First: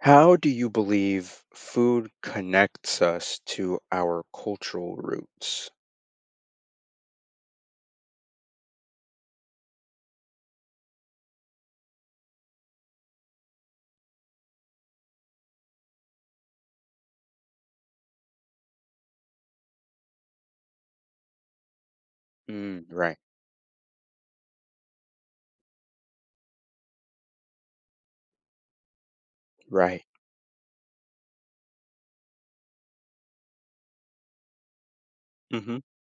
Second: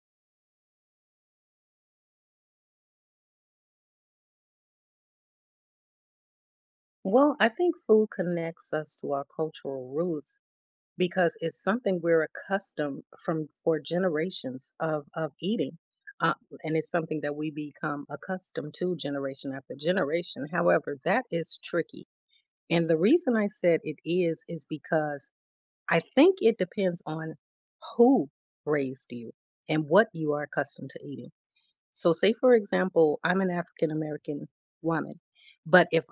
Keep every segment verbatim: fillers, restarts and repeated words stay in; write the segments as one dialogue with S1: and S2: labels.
S1: How do you believe food connects us to our cultural roots?
S2: Well, I think food connects us to our cultural roots because it's something we're accustomed from for generations of of eating. Uh, and it's something that we become accustomed to generation after generation. However, that is tricky.
S1: Mm,
S2: And the
S1: right,
S2: reason I said it is is because I think it depends on who raised you and
S1: right.
S2: what you are accustomed to eating. So say for example, I'm an African American woman.
S1: hmm
S2: But if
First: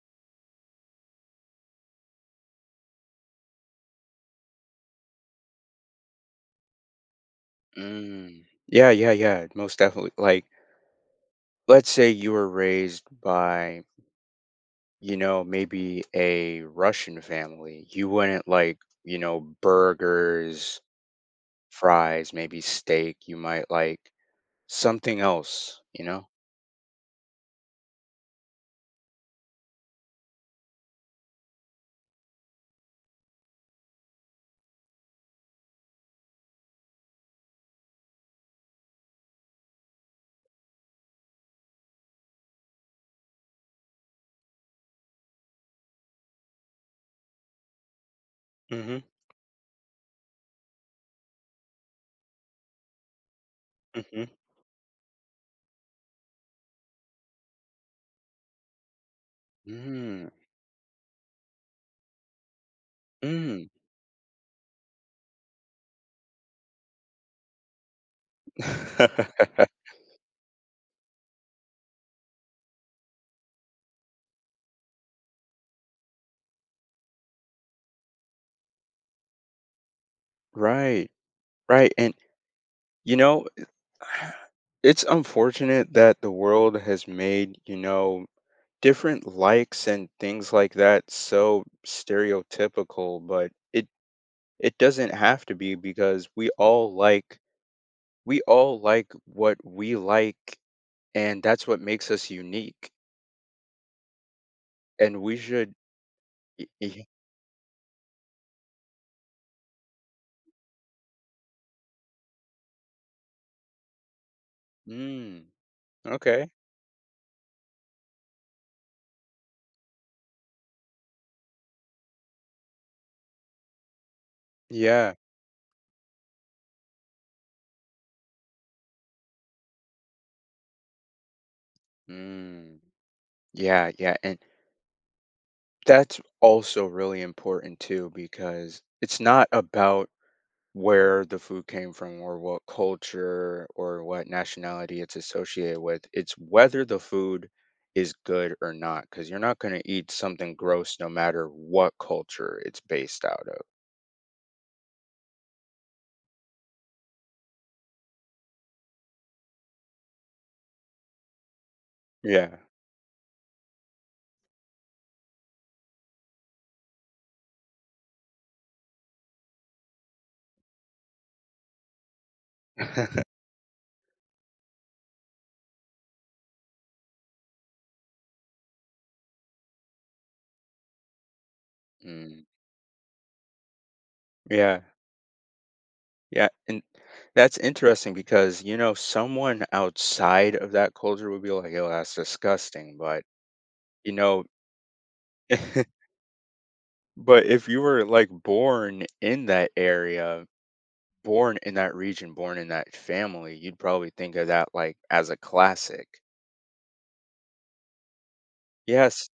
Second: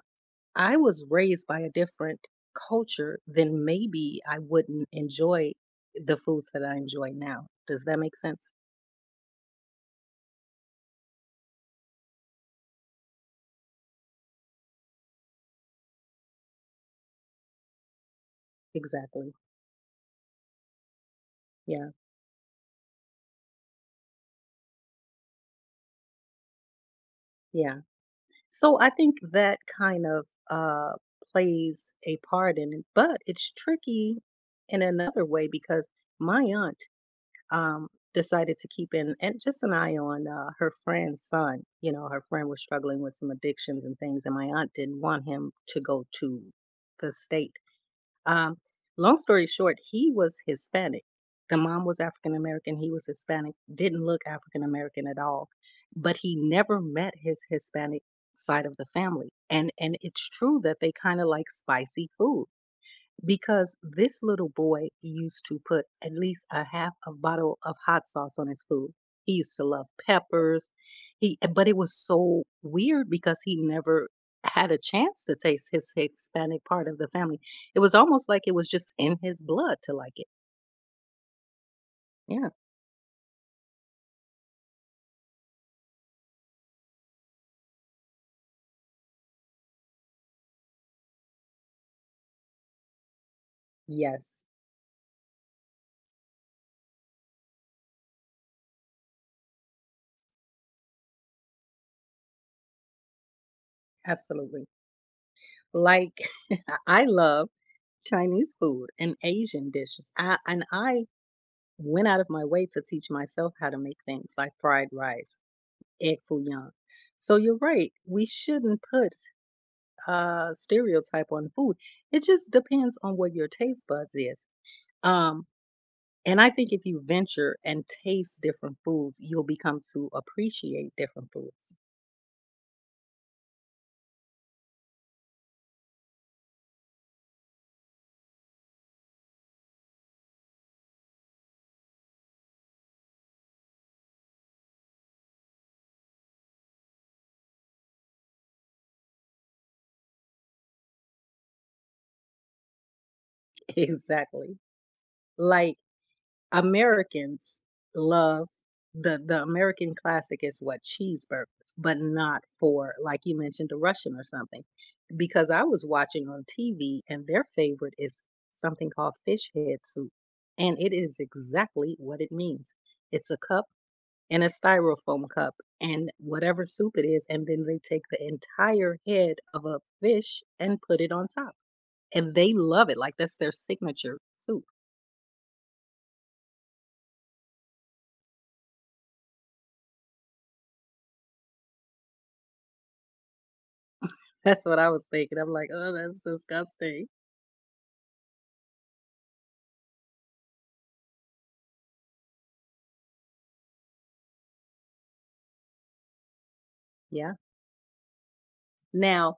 S2: I was raised by a different culture, then maybe I wouldn't enjoy the foods that I enjoy now. Does that make
S1: Mm.
S2: sense?
S1: Yeah, yeah, yeah. Most definitely. Like, let's say you were raised by, you know, maybe a Russian family. You wouldn't like, you
S2: Exactly.
S1: know, burgers,
S2: Yeah.
S1: fries, maybe steak. You might like something else, you know?
S2: Yeah. So I think that kind of uh, plays a part in it, but it's tricky in another way because my aunt um, decided to keep in and just an eye on uh, her friend's son. You know, her friend was struggling with some addictions and things, and my aunt didn't want him to go to the state. Um,
S1: Mm-hmm.
S2: Long story short, he was Hispanic. The mom was African American. He was Hispanic. Didn't look African American at all, but he never met his Hispanic side of the family. And and it's
S1: Mm-hmm.
S2: true that they kind of like spicy food
S1: Mm.
S2: because this little boy used to put at least a half a bottle of hot sauce on his food. He used to
S1: Mm.
S2: love peppers. He but it was so weird because he never had a chance to taste his Hispanic part of the family. It was almost like it was just in his blood to like it.
S1: Right, right. And
S2: Yeah.
S1: You know, it's unfortunate that the world has made, you know, different likes and things like that so stereotypical, but it
S2: Yes.
S1: it doesn't have to be because we all like we all like what we like and that's what makes us unique
S2: Absolutely.
S1: and we should
S2: Like
S1: y-
S2: I
S1: y-
S2: love Chinese food and Asian dishes. I and I went out of my way to teach myself how to make things like fried rice,
S1: mm,
S2: egg foo
S1: okay.
S2: young. So you're right. We shouldn't put uh stereotype on food. It just depends on what your taste buds is.
S1: Yeah.
S2: Um, and I think if you venture and taste different foods, you'll become to appreciate different foods.
S1: Mm, yeah, yeah, and that's also really important too because it's not about where the food came from or what culture or what nationality it's associated with. It's whether the food is good or not, because you're not going to eat something gross no matter what culture it's based out of.
S2: Exactly. Like, Americans love the the American classic is what, cheeseburgers, but not
S1: Yeah.
S2: for like you mentioned, a Russian or something. Because I was watching on T V and their favorite is something called fish head soup. And it is exactly what it means. It's a cup, and a styrofoam cup, and whatever soup it is, and then they take the entire head of a fish and put it on top. And
S1: Mm,
S2: they love it. Like that's their signature soup.
S1: yeah. Yeah. And that's interesting because, you know, someone outside of that culture would be like, yo, that's disgusting. But, you know,
S2: That's what I was thinking. I'm like, "Oh, that's disgusting."
S1: but if you were like born in that area, born in that region, born in that family, you'd probably think of that like as a classic.
S2: Yeah.
S1: Yes.
S2: Now,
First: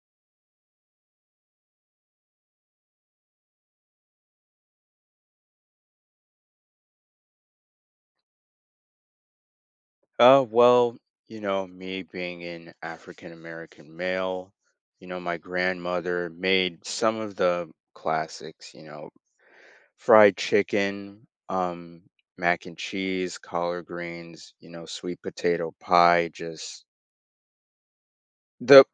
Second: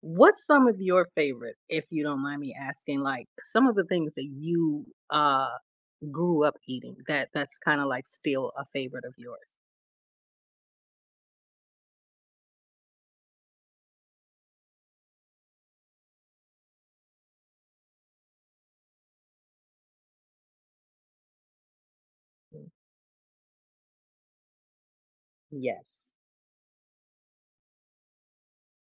S2: what's some of your favorite, if you don't mind me asking, like some of the things that you uh grew up eating that that's kind of like still a favorite of yours?
S1: Uh, well, you know, me being an African American male, you know, my grandmother made some of the classics, you know, fried chicken, um, mac
S2: Mm.
S1: and cheese, collard greens, you know, sweet potato
S2: Yes.
S1: pie, just the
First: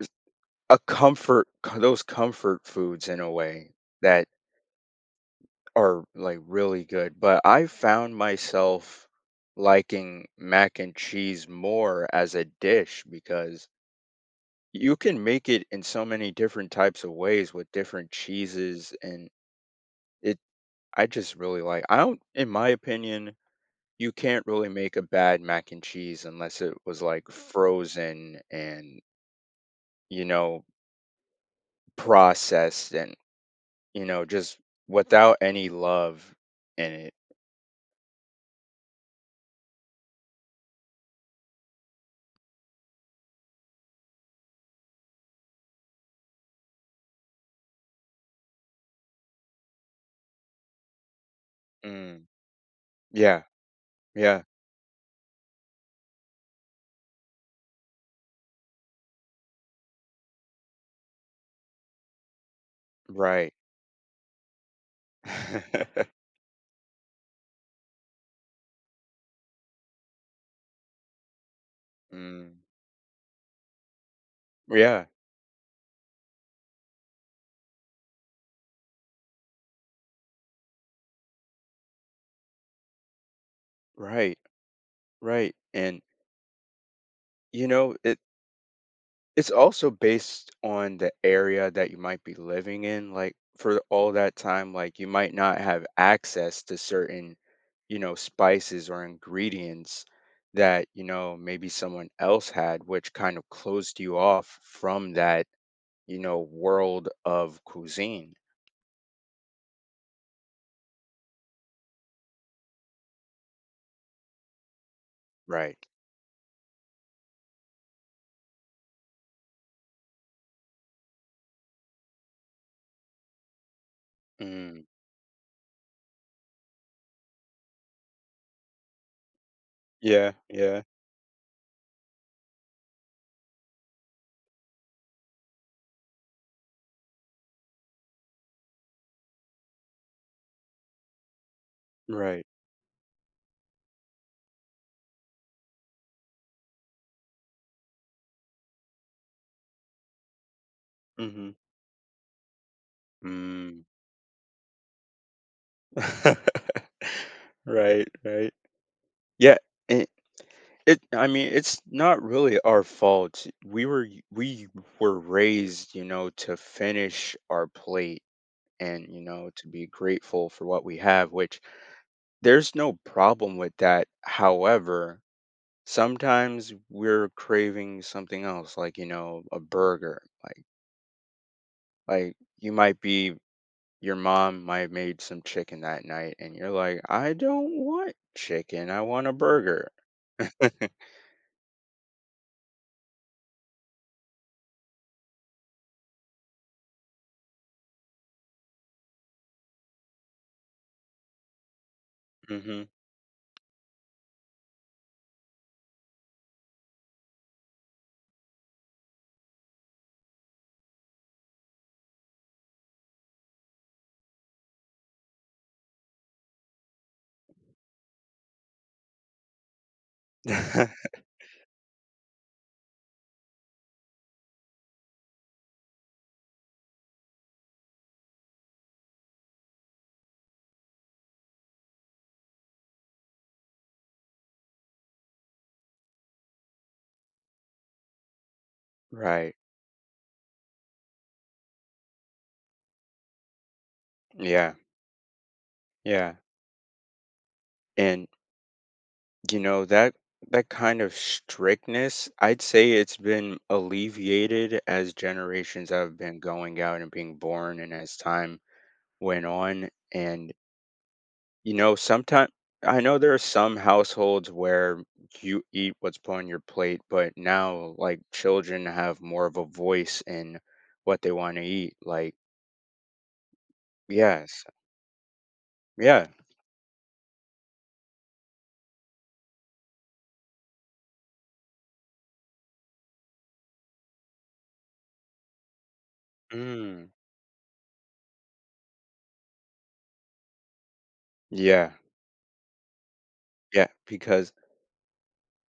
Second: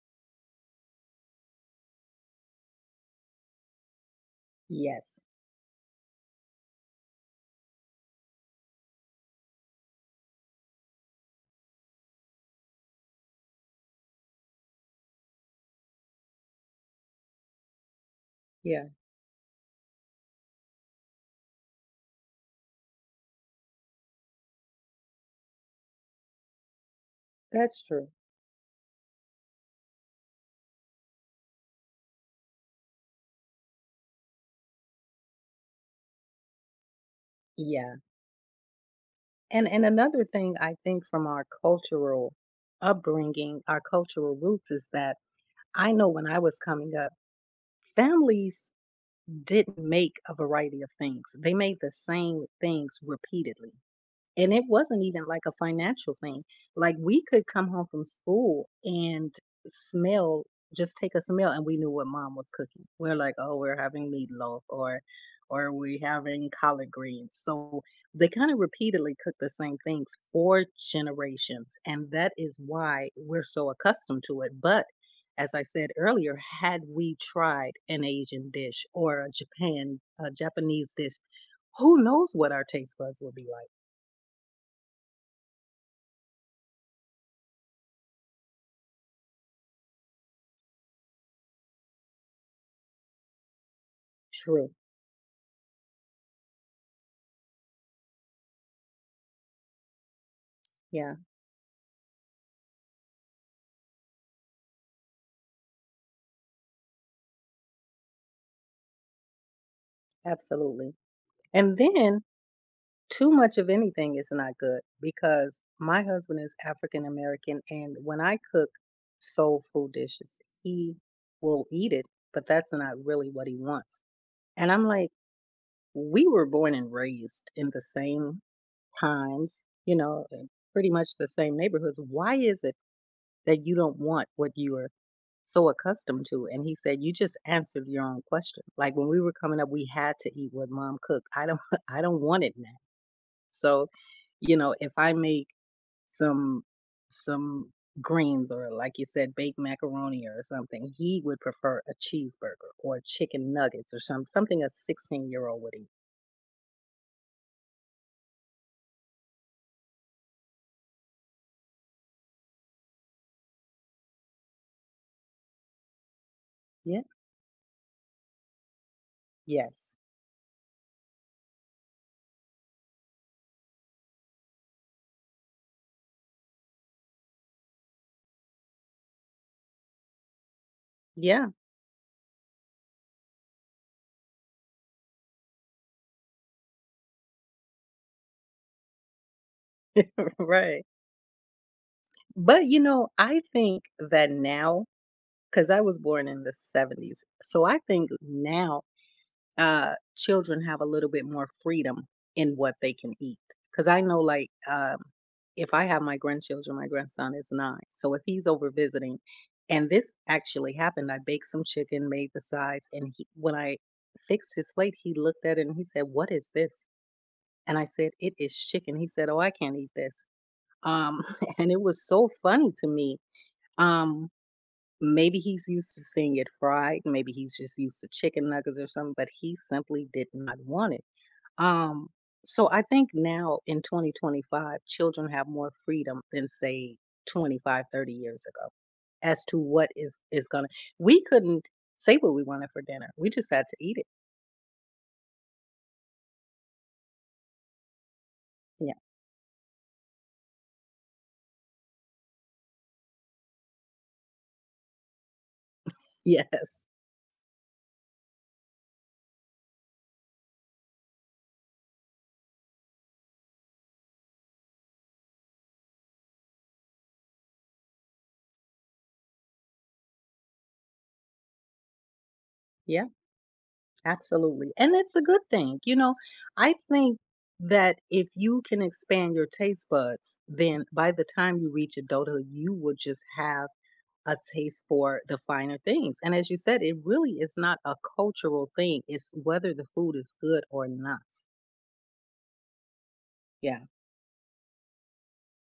S1: a comfort those comfort foods in a way that
S2: Yes.
S1: are like really good, but I found myself liking mac and cheese more as a dish because you can make it in so many different types of ways with different
S2: Yeah,
S1: cheeses and it I just really like I don't in my opinion you can't really make a bad mac and cheese unless it was like
S2: that's true.
S1: frozen and you know processed and you know just without any love in it.
S2: Yeah. And and another thing I think from our cultural upbringing, our cultural roots, is that I know when I was coming up, families didn't make a variety of things. They made the
S1: Mm,
S2: same things
S1: yeah,
S2: repeatedly.
S1: yeah,
S2: And it wasn't even like a financial thing. Like we could come home from school and smell, just take a smell, and we knew what mom was cooking. We're like,
S1: right.
S2: oh, we're having meatloaf, or or we having collard greens. So they kind of repeatedly cook the same things for generations. And that is
S1: Mm.
S2: why we're so accustomed to it. But
S1: Yeah,
S2: as I said earlier, had we tried an Asian dish, or a Japan, a Japanese dish, who knows what our taste buds would be like?
S1: right, right. And you know, it it's also based on the area that you might be living in. Like for all that
S2: True.
S1: time, like you might not have access to certain, you know, spices or ingredients that, you
S2: Yeah,
S1: know, maybe someone else had, which kind of closed you off from that, you know, world of cuisine.
S2: absolutely. And then too much of anything is not good because
S1: Right.
S2: my husband is African American, and when I cook soul food dishes, he will eat it, but that's not really what he wants. And
S1: Mm.
S2: I'm like, we were born and raised in the same times, you know,
S1: Yeah,
S2: in
S1: yeah.
S2: pretty much the same neighborhoods. Why is it that you don't want what you are so accustomed to? And he said, "You just answered your own question. Like when we were coming up, we had to eat what mom cooked. I don't, I don't want
S1: Right.
S2: it now." So you know, if I make some, some greens, or like you said, baked macaroni or something, he would prefer a cheeseburger or chicken
S1: Mm-hmm.
S2: nuggets, or some something a sixteen year old would eat.
S1: Right, right. Yeah, it it I mean, it's not really our fault. We were y- we were raised, you know, to
S2: Yeah.
S1: finish our plate and, you know, to be
S2: Yes.
S1: grateful for what we have, which there's no problem with that. However, sometimes we're craving something else, like, you know, a burger. Like
S2: Yeah.
S1: like you might be your mom might made some chicken that night and you're like, I don't want chicken. I want a burger.
S2: Right. But you know, I think that now, because I was born in the seventies, so I think now uh, children have a little bit more freedom in what
S1: hmm
S2: they can eat. Because I know, like, um, if I have my grandchildren, my grandson is nine. So if he's over visiting, and this actually happened, I baked some chicken, made the sides, and he, when I fixed his plate, he looked at it and he said, "What is this?" And I said, "It is chicken." He said, "Oh, I can't eat this." Um, and it was so funny to me. Um, Maybe he's used to seeing it fried, maybe he's just used to chicken nuggets or something, but he simply did not want it. Um, so I think now in twenty twenty-five, children have more freedom than say twenty-five, thirty years ago as
S1: Right.
S2: to what is is gonna. We couldn't say what we wanted for dinner. We just had to eat it.
S1: Yeah. Yeah. And
S2: Yeah.
S1: you know that that kind of strictness, I'd say it's been alleviated as generations have been going
S2: Yes.
S1: out and being born and as time went on. And you know, sometimes I know there are some households where you eat what's put on your plate, but now like children have more of a voice in what they want to eat. Like,
S2: Yeah,
S1: yes,
S2: absolutely. And it's a good thing. You know,
S1: yeah,
S2: I think that if you can expand your taste buds, then by the time you reach adulthood, you will just have a taste for the finer things. And as you said, it
S1: mm,
S2: really is not a cultural thing. It's whether the food is good or not.
S1: yeah,
S2: Yeah,
S1: yeah. Because,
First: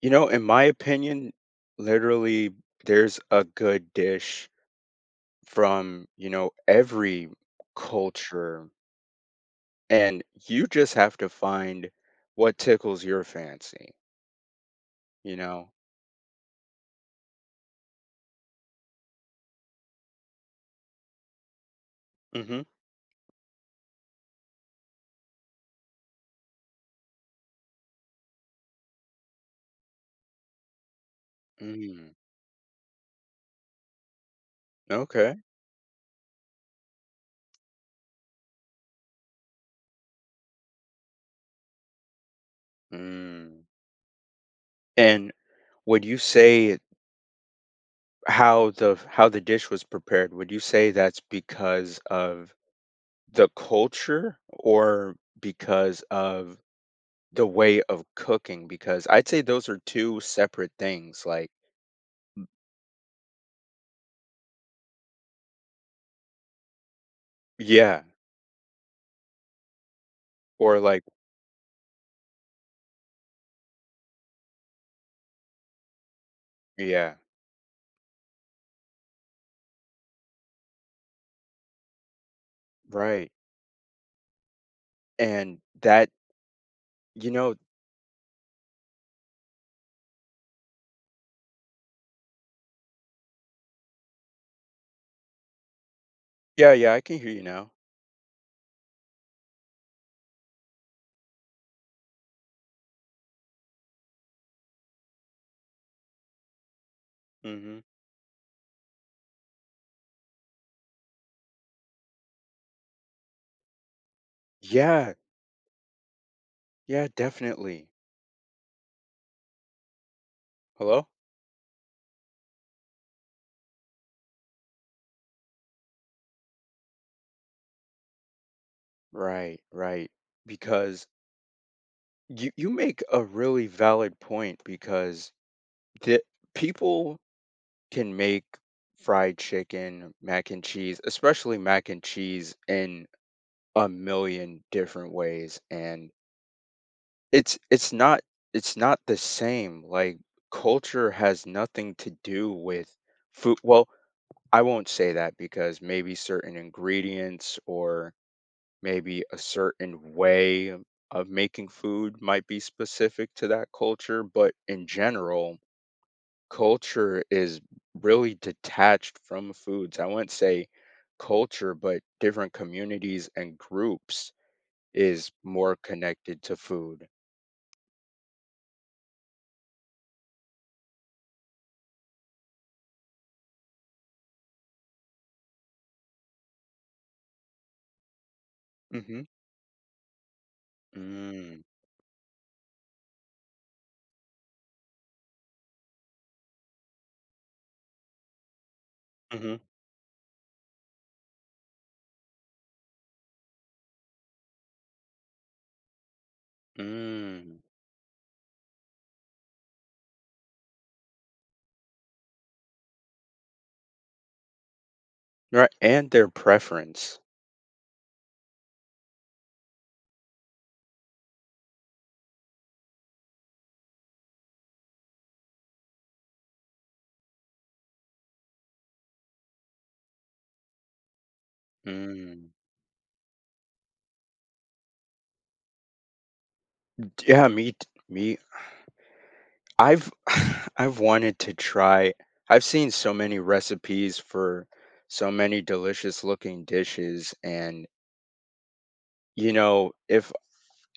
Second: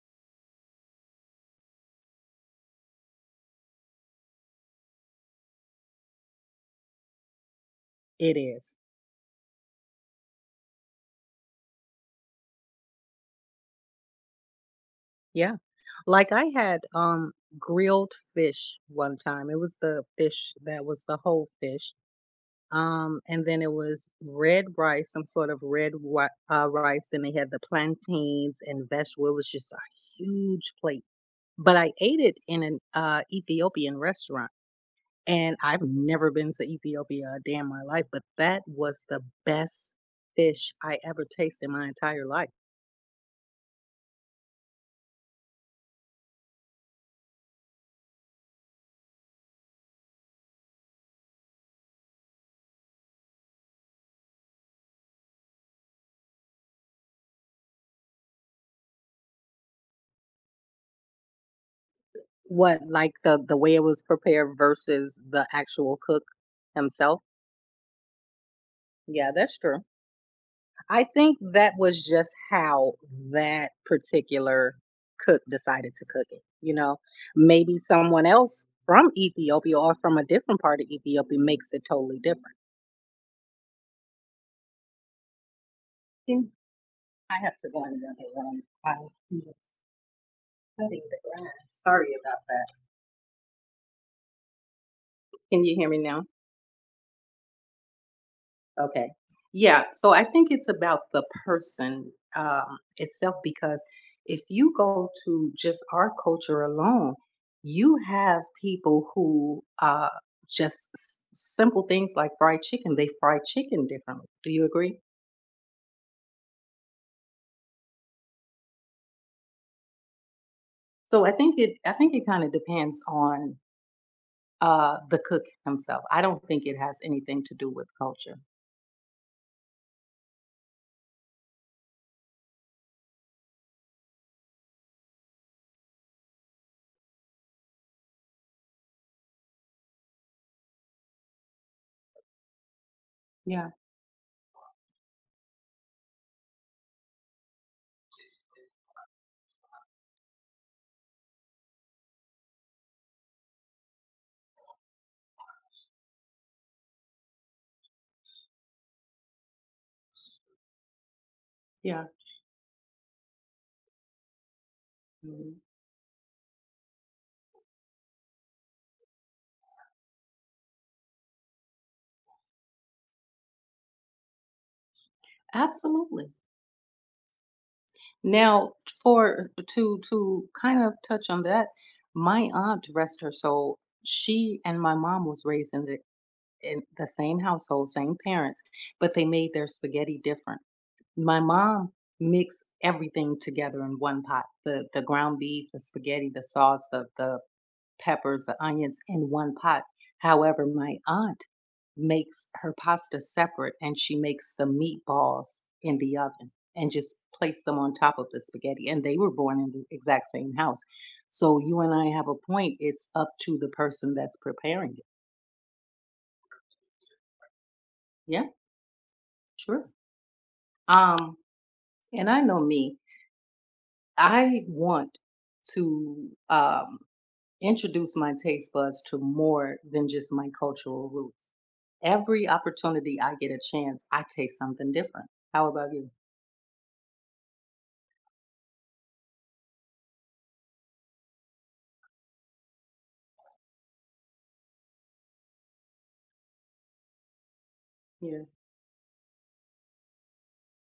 S1: you know, in my opinion, literally there's a good dish from, you know, every
S2: it
S1: culture,
S2: is.
S1: and you just have to find what tickles your fancy, you
S2: Yeah.
S1: know?
S2: Like I had um grilled fish one time. It was the fish that was the whole fish. Um, and then it was red rice, some sort of red wi- uh, rice. Then they had the plantains and vegetable. It was just a huge plate. But I
S1: Mm-hmm.
S2: ate it in an uh, Ethiopian restaurant.
S1: Okay.
S2: And I've never been to Ethiopia a day in my life, but that was the best fish I ever tasted in my entire life.
S1: Mm. And would you say how the how the dish was prepared, would you say that's because of the culture or because of the way of cooking? Because I'd say those are two separate things. Like,
S2: What, like the the way it was prepared versus the actual cook himself?
S1: yeah,
S2: Yeah, that's true.
S1: or like,
S2: I think that was just how that particular cook decided to cook it. You know,
S1: yeah,
S2: maybe someone else from Ethiopia, or from a different part of Ethiopia, makes it totally different.
S1: right. And that,
S2: Hmm,
S1: you
S2: I
S1: know,
S2: have to go on the other one. Cutting the grass. Sorry about that. Can you hear me now?
S1: yeah, yeah, I can hear you now.
S2: Okay. Yeah, so I think it's about the person um, itself because if you go to just our culture alone,
S1: hmm
S2: you have people who uh, just s- simple things like fried chicken, they fry chicken differently. Do you agree?
S1: Yeah, yeah, definitely. Hello?
S2: So I think it I think it kind of depends on uh, the cook himself. I don't think it has anything to do with culture.
S1: Right, right. Because You you make a really valid point because the people can make fried chicken, mac and cheese, especially mac and cheese in
S2: Yeah.
S1: a million different ways and it's it's not it's not the same. Like culture has nothing to do with food. Well, I won't say that because maybe certain ingredients or maybe a certain way of making
S2: Yeah.
S1: food might be specific to that culture, but in general,
S2: Mhm.
S1: culture is really detached from foods. I wouldn't say culture, but different communities and groups is more
S2: Absolutely.
S1: connected to food.
S2: Now, for to to kind of touch on that, my aunt, rest her soul, she and my mom was raised in the in the same household, same parents, but
S1: Mm-hmm.
S2: they made their spaghetti different. My
S1: Mm,
S2: mom mixed everything together in one pot, the the ground beef, the spaghetti, the sauce, the the peppers, the onions, in one
S1: mm-hmm.
S2: pot. However, my aunt makes her pasta separate and she makes the meatballs in the oven and just
S1: Mm.
S2: place them on top of the spaghetti. And they were born in the exact same house. So you and I have a point. It's up to the person that's preparing it.
S1: Right. And their preference.
S2: Yeah, true. Um, and I know me. I want to. Um, introduce my taste buds to more than just my cultural roots. Every
S1: Mm.
S2: opportunity I get a chance, I taste something different. How about you?
S1: Yeah, me t- me I've I've wanted to try I've seen so many recipes for so many delicious looking dishes and
S2: Yeah.
S1: you know if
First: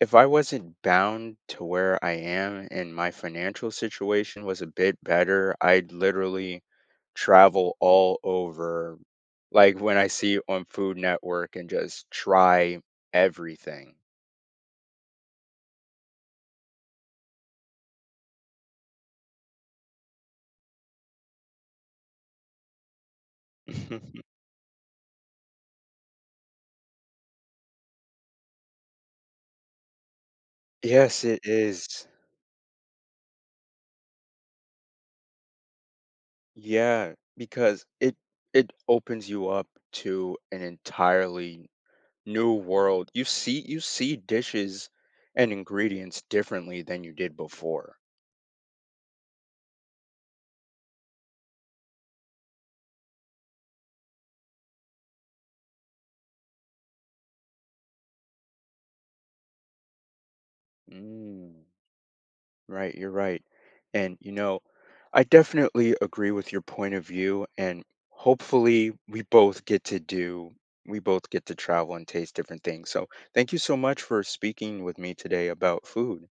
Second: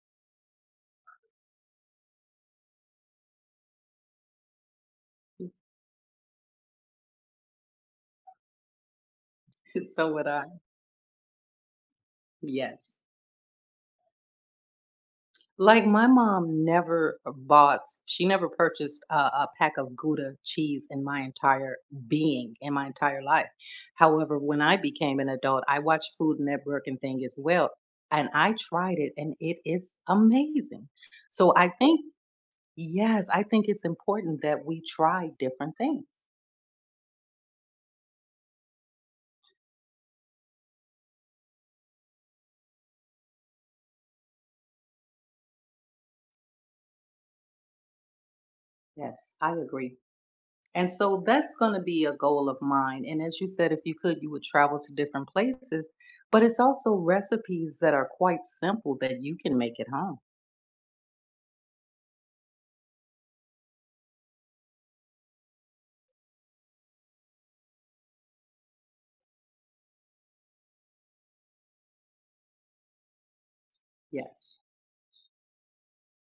S1: if I wasn't bound to where I am and my financial situation was a bit better, I'd literally travel all over like when I
S2: So would
S1: see
S2: I.
S1: on Food Network and just try
S2: Yes.
S1: everything.
S2: Like my mom never bought, she never purchased a, a pack of Gouda cheese in my entire being, in my entire life. However, when I became an adult, I watched Food Network and thing as well. And I tried it and it is amazing.
S1: Yes, it
S2: So I think,
S1: is.
S2: yes, I think it's important that we try different things.
S1: Yeah, because it it opens you up to an entirely new world. You see you see dishes and ingredients differently than you did before.
S2: Yes, I agree. And so that's going to be a goal of mine. And as you said, if you could, you would travel to different places, but it's also recipes that are quite simple that you can make at home.
S1: Mm, right, you're right. And you know, I definitely agree with your point of view and hopefully we both get to do we both get to travel and taste different things. So, thank you so much for
S2: Yes.
S1: speaking with me today about food.